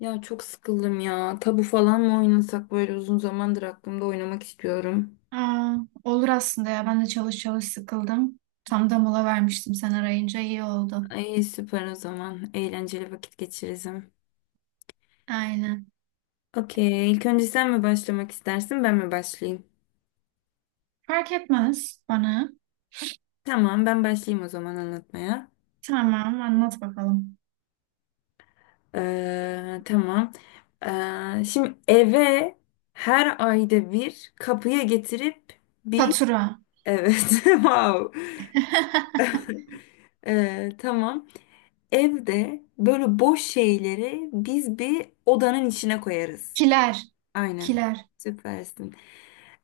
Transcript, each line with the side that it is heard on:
left: Ya çok sıkıldım ya. Tabu falan mı oynasak böyle uzun zamandır aklımda oynamak istiyorum.
right: Aa, olur aslında ya. Ben de çalış çalış sıkıldım. Tam da mola vermiştim, sen arayınca iyi oldu.
left: Ay süper o zaman. Eğlenceli vakit geçiririm.
right: Aynen.
left: Okey. İlk önce sen mi başlamak istersin, ben mi başlayayım?
right: Fark etmez bana.
left: Tamam, ben başlayayım o zaman anlatmaya.
right: Tamam, anlat bakalım.
left: Tamam. Şimdi eve her ayda bir kapıya getirip bir...
right: Fatura.
left: Evet, wow. Tamam. Evde böyle boş şeyleri biz bir odanın içine koyarız.
right: Kiler.
left: Aynen.
right: Kiler.
left: Süpersin.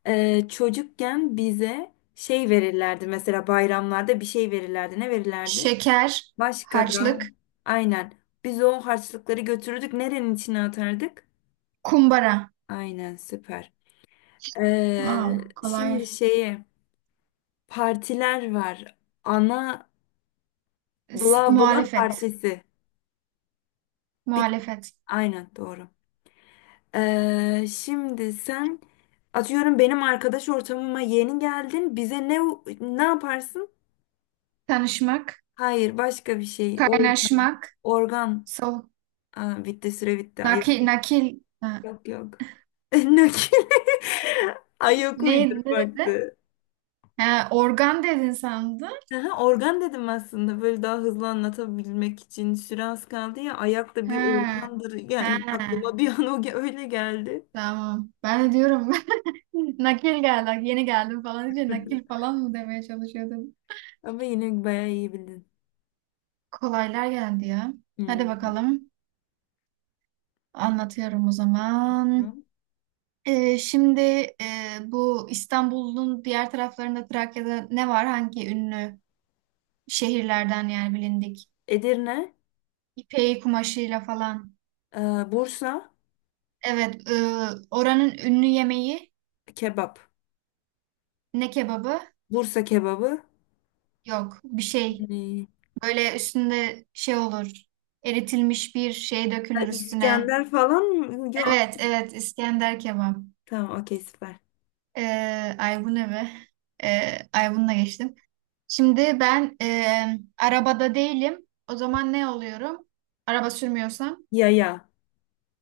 left: Çocukken bize şey verirlerdi. Mesela bayramlarda bir şey verirlerdi. Ne verirlerdi?
right: Şeker.
left: Başka da.
right: Harçlık.
left: Aynen. Biz o harçlıkları götürürdük. Nerenin içine atardık?
right: Kumbara.
left: Aynen süper.
right: Wow, kolay.
left: Şimdi şeyi partiler var. Ana bla bla
right: Muhalefet.
left: partisi. Bir,
right: Muhalefet.
left: aynen doğru. Şimdi sen atıyorum benim arkadaş ortamıma yeni geldin. Bize ne yaparsın?
right: Tanışmak.
left: Hayır, başka bir şey.
right: Kaynaşmak.
left: Organ.
right: Sol.
left: Aa, bitti süre bitti. Ay,
right: Nakil. Nakil. Ha,
left: yok yok. Nakil. Ay yok
right: ne dedi?
left: uydurmaktı.
right: Ha, organ dedin sandım.
left: Aha, organ dedim aslında böyle daha hızlı anlatabilmek için süre az kaldı ya ayak da bir
right: Ha.
left: organdır yani
right: Ha.
left: aklıma bir an öyle geldi.
right: Tamam. Ben de diyorum nakil geldi. Yeni geldim falan diye nakil falan mı demeye çalışıyordum.
left: Ama yine bayağı iyi bildin.
right: Kolaylar geldi ya. Hadi
left: Hmm.
right: bakalım. Anlatıyorum o zaman.
left: Tamam.
right: Şimdi bu İstanbul'un diğer taraflarında Trakya'da ne var? Hangi ünlü şehirlerden, yani bilindik?
left: Edirne.
right: İpeği kumaşıyla falan.
left: Bursa
right: Evet, oranın ünlü yemeği
left: kebap.
right: ne kebabı?
left: Bursa kebabı.
right: Yok, bir şey.
left: Hmm.
right: Böyle üstünde şey olur. Eritilmiş bir şey
left: Ya
right: dökülür üstüne.
left: İskender falan mı? Yok.
right: Evet, evet. İskender kebap.
left: Tamam okey süper.
right: Ee, ay bu ne be? Ay bununla geçtim. Şimdi ben arabada değilim. O zaman ne oluyorum? Araba sürmüyorsam.
left: Yaya.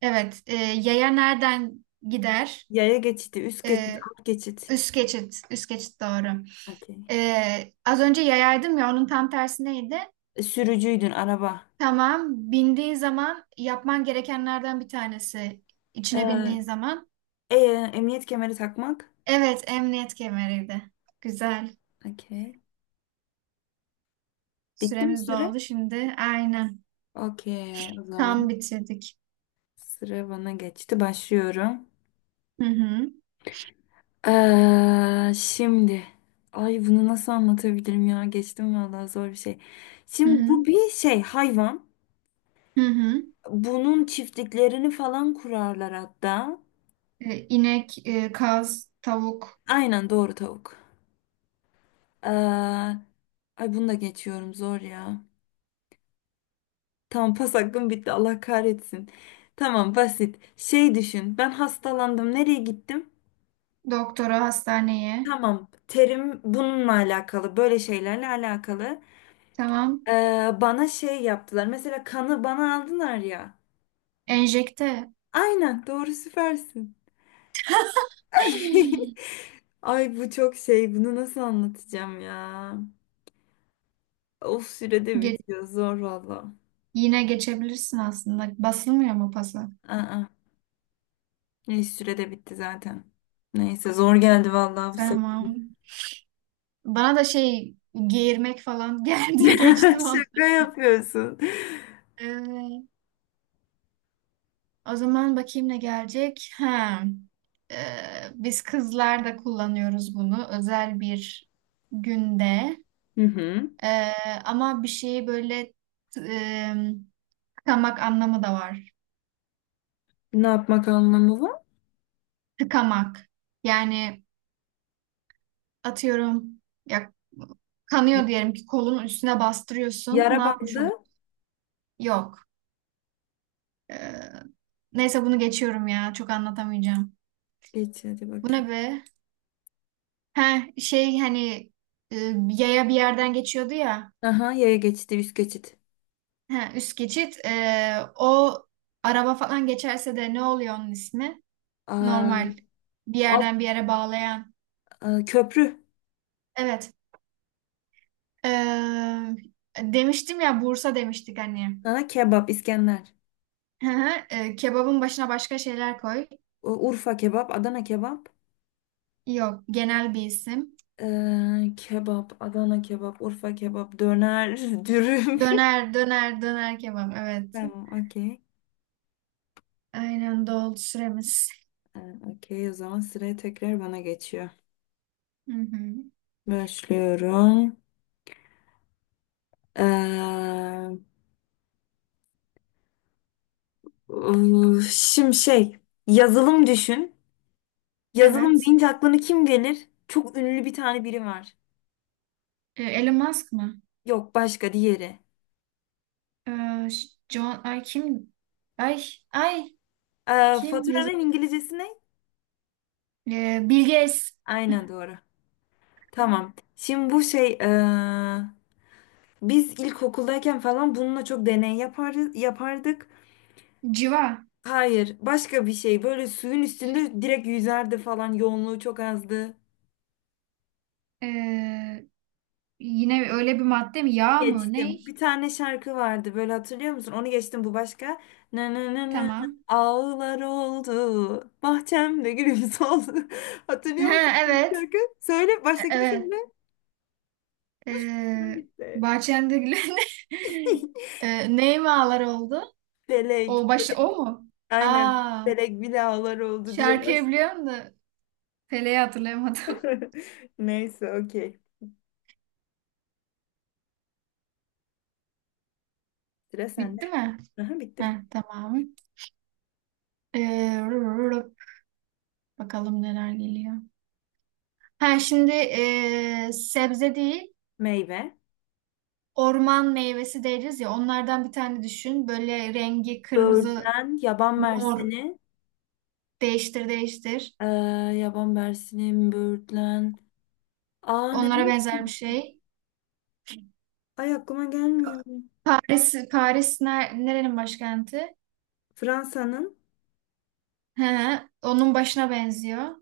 right: Evet. Yaya nereden gider?
left: Yaya geçidi. Üst geçit.
right: E,
left: Alt geçit.
right: üst geçit. Üst geçit doğru.
left: Okey.
right: Az önce yayaydım ya, onun tam tersi neydi?
left: Sürücüydün araba.
right: Tamam. Bindiğin zaman yapman gerekenlerden bir tanesi. İçine bindiğin
left: Ee,
right: zaman.
left: e, emniyet kemeri takmak.
right: Evet, emniyet kemeriydi. Güzel.
left: Okey. Bitti mi
right: Süremiz
left: süre?
right: doldu şimdi. Aynen.
left: Okey. O zaman
right: Tam bitirdik.
left: sıra bana geçti. Başlıyorum.
right: Hı hı.
left: Şimdi. Ay bunu nasıl anlatabilirim ya? Geçtim vallahi zor bir şey.
right: Hı
left: Şimdi
right: hı.
left: bu bir şey hayvan.
right: Hı hı.
left: Bunun çiftliklerini falan kurarlar hatta.
right: İnek, kaz, tavuk,
left: Aynen doğru tavuk. Ee, Ay bunu da geçiyorum zor ya. Tamam pas hakkım bitti Allah kahretsin. Tamam basit. Şey düşün ben hastalandım nereye gittim?
right: doktora, hastaneye.
left: Tamam terim bununla alakalı böyle şeylerle alakalı.
right: Tamam.
left: Bana şey yaptılar mesela kanı bana aldılar ya.
right: Enjekte.
left: Aynen doğru süpersin.
right: Ay!
left: Ay bu çok şey bunu nasıl anlatacağım ya. Of sürede
right: Ge-
left: bitiyor. Zor valla.
right: yine geçebilirsin aslında. Basılmıyor mu pasa?
left: Aa, ne sürede bitti zaten. Neyse zor geldi valla bu sefer.
right: Tamam. Bana da şey geğirmek falan geldi. Geçtim onu.
left: Şaka yapıyorsun.
right: Evet. O zaman bakayım ne gelecek. Ha. Ee, biz kızlar da kullanıyoruz bunu özel bir günde.
left: Hı hı.
right: Ee, ama bir şeyi böyle e, tıkamak anlamı da var.
left: Ne yapmak anlamı var?
right: Tıkamak. Yani atıyorum ya, kanıyor diyelim ki kolun üstüne bastırıyorsun. Ne
left: Yara
right: yapmış oluyor?
left: bandı.
right: Yok. Ee, neyse bunu geçiyorum ya. Çok anlatamayacağım.
left: Geç hadi
right: Bu ne
left: bakayım.
right: be? Ha şey, hani e, yaya bir yerden geçiyordu ya.
left: Aha yaya geçidi üst geçit.
right: Ha, üst geçit. O araba falan geçerse de ne oluyor onun ismi?
left: Aa,
right: Normal bir
left: alt,
right: yerden bir yere bağlayan.
left: aa, köprü.
right: Evet. Ee, demiştim ya Bursa demiştik hani.
left: Aha, kebap İskender.
right: Hı hı. Kebabın başına başka şeyler koy.
left: Urfa kebap Adana kebap.
right: Yok, genel bir isim.
left: Kebap Adana kebap Urfa kebap döner dürüm.
right: Döner, döner, döner kebap. Evet.
left: Tamam okey.
right: Aynen, doldu süremiz.
left: Ee, Okey, o zaman sıraya tekrar bana geçiyor.
right: Hı hı.
left: Başlıyorum. Ee, şimdi şey, yazılım düşün. Yazılım
right: Evet.
left: deyince aklına kim gelir? Çok ünlü bir tane biri var.
right: Elon Musk mı?
left: Yok, başka diğeri.
right: Ee, John, ay kim? Ay, ay kim? Yazı
left: Faturanın İngilizcesi ne?
right: Bill Gates.
left: Aynen doğru. Tamam. Şimdi bu şey, biz ilkokuldayken falan bununla çok deney yapardık.
right: Civa.
left: Hayır, başka bir şey. Böyle suyun üstünde direkt yüzerdi falan. Yoğunluğu çok azdı.
right: Ee, yine öyle bir madde mi? Yağ mı?
left: Geçtim.
right: Ney?
left: Bir tane şarkı vardı böyle hatırlıyor musun? Onu geçtim bu başka. Na na na na na.
right: Tamam.
left: Ağlar oldu. Bahçemde gülüm soldu. Hatırlıyor musun
right: Ha,
left: bu
right: evet.
left: şarkı? Söyle baştakini
right: Evet.
left: söyle. Sıra
right: Ee,
left: bitti.
right: bahçende gülen. Ney mi ağlar oldu?
left: Felek.
right: O başta
left: Felek.
right: o mu?
left: Aynen.
right: Aa,
left: Felek bile ağlar oldu diye
right: şarkıyı biliyorum da. Pele'yi hatırlayamadım.
left: başlıyor. Neyse okey. Sıra sende.
right: Bitti mi?
left: Aha, bitti bitti.
right: Heh, tamam. Ee, rup, bakalım neler geliyor. Ha şimdi sebze değil,
left: Meyve.
right: orman meyvesi deriz ya. Onlardan bir tane düşün. Böyle rengi kırmızı.
left: Böğürtlen. Yaban
right: Mor.
left: mersini.
right: Değiştir değiştir.
left: Ee, yaban mersini. Böğürtlen. Aa ne
right: Onlara
left: var?
right: benzer bir şey.
left: Ay aklıma gelmiyor.
right: Paris, Paris nerenin başkenti?
left: Fransa'nın
right: He, onun başına benziyor.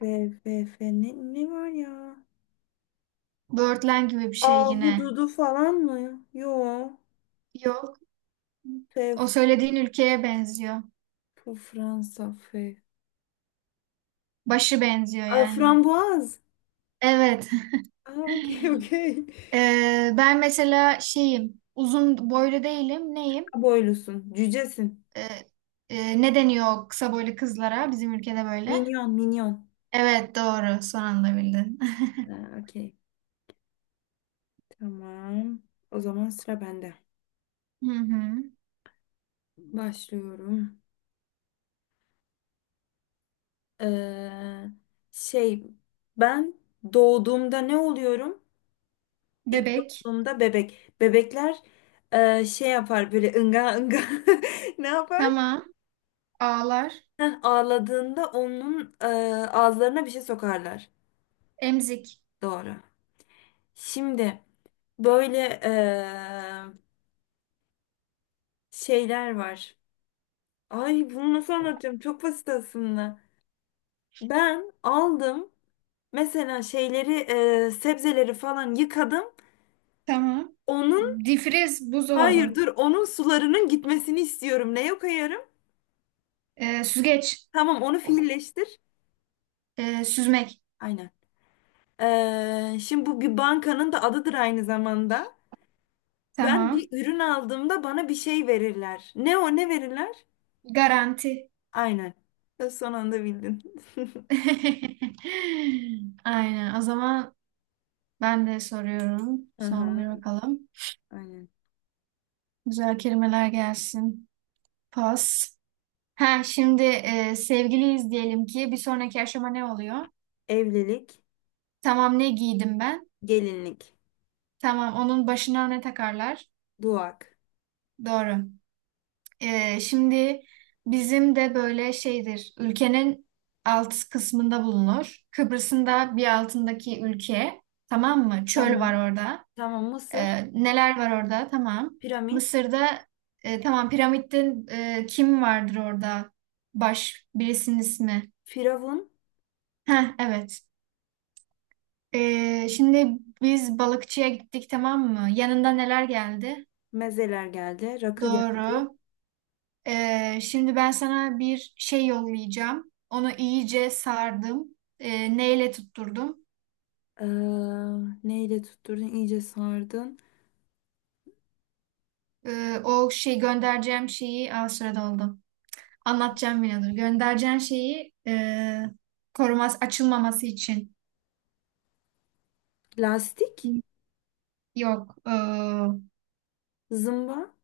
left: F, F, F, ne var ya?
right: Birdland gibi bir şey yine.
left: Ahududu falan mı? Yo.
right: Yok. O
left: F,
right: söylediğin ülkeye benziyor.
left: Fransa F.
right: Başı benziyor
left: Ay,
right: yani.
left: frambuaz.
right: Evet.
left: Aa, okey okey.
right: Ben mesela şeyim. Uzun boylu değilim. Neyim?
left: Boylusun. Cücesin.
right: Ee, ne deniyor o kısa boylu kızlara bizim ülkede böyle?
left: Minyon minyon.
right: Evet, doğru. Son anda bildin.
left: Aa, okey. Tamam. O zaman sıra bende.
right: Hı hı.
left: Başlıyorum. Ee, şey ben doğduğumda ne oluyorum? İlk
right: Bebek.
left: doğduğumda bebek. Bebekler şey yapar böyle ınga ınga ne yapar?
right: Tamam. Ağlar.
left: Heh, ağladığında onun ağızlarına bir şey sokarlar.
right: Emzik.
left: Doğru. Şimdi böyle e, şeyler var. Ay bunu nasıl anlatacağım? Çok basit aslında. Ben aldım mesela şeyleri sebzeleri falan yıkadım.
right: Tamam.
left: Onun
right: Difriz.
left: hayır
right: Buzdolabı.
left: dur onun sularının gitmesini istiyorum. Neye koyarım?
right: Süzgeç.
left: Tamam onu fiilleştir.
right: Süzmek.
left: Aynen. Şimdi bu bir bankanın da adıdır aynı zamanda. Ben
right: Tamam.
left: bir ürün aldığımda bana bir şey verirler. Ne o ne verirler?
right: Garanti.
left: Aynen. Ya son anda bildin.
right: Aynen. O zaman ben de soruyorum. Son
left: Aha,
right: bir bakalım.
left: aynen.
right: Güzel kelimeler gelsin. Pas. Ha şimdi sevgiliyiz diyelim ki bir sonraki aşama ne oluyor?
left: Evlilik,
right: Tamam, ne giydim ben?
left: gelinlik,
right: Tamam, onun başına ne takarlar?
left: duak.
right: Doğru. Şimdi bizim de böyle şeydir. Ülkenin alt kısmında bulunur. Kıbrıs'ın da bir altındaki ülke. Tamam mı? Çöl
left: Tamam.
right: var orada.
left: Tamam Mısır,
right: Neler var orada? Tamam.
left: piramit,
right: Mısır'da tamam piramitte kim vardır orada? Baş birisinin ismi.
left: firavun,
right: Heh, evet. Şimdi biz balıkçıya gittik, tamam mı? Yanında neler geldi?
left: mezeler geldi, rakı geldi.
right: Doğru. Şimdi ben sana bir şey yollayacağım. Onu iyice sardım. Neyle tutturdum?
left: Ee, neyle tutturdun? İyice sardın.
right: O şey göndereceğim şeyi. Aa, sürede doldu. Anlatacağım yine, dur. Göndereceğim şeyi koruması açılmaması için.
left: Lastik,
right: Yok.
left: zımba.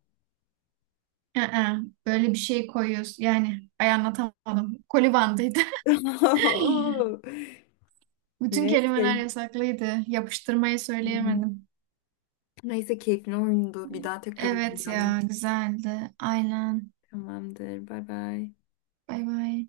right: I-ı, böyle bir şey koyuyoruz. Yani ay anlatamadım. Kolibandıydı.
left: Oo,
right: Bütün kelimeler
left: neyse.
right: yasaklıydı. Yapıştırmayı söyleyemedim.
left: Neyse keyifli oyundu. Bir daha tekrar
right: Evet
left: oynayalım.
right: ya, güzeldi. Aynen.
left: Tamamdır. Bay bay.
right: Bay bay.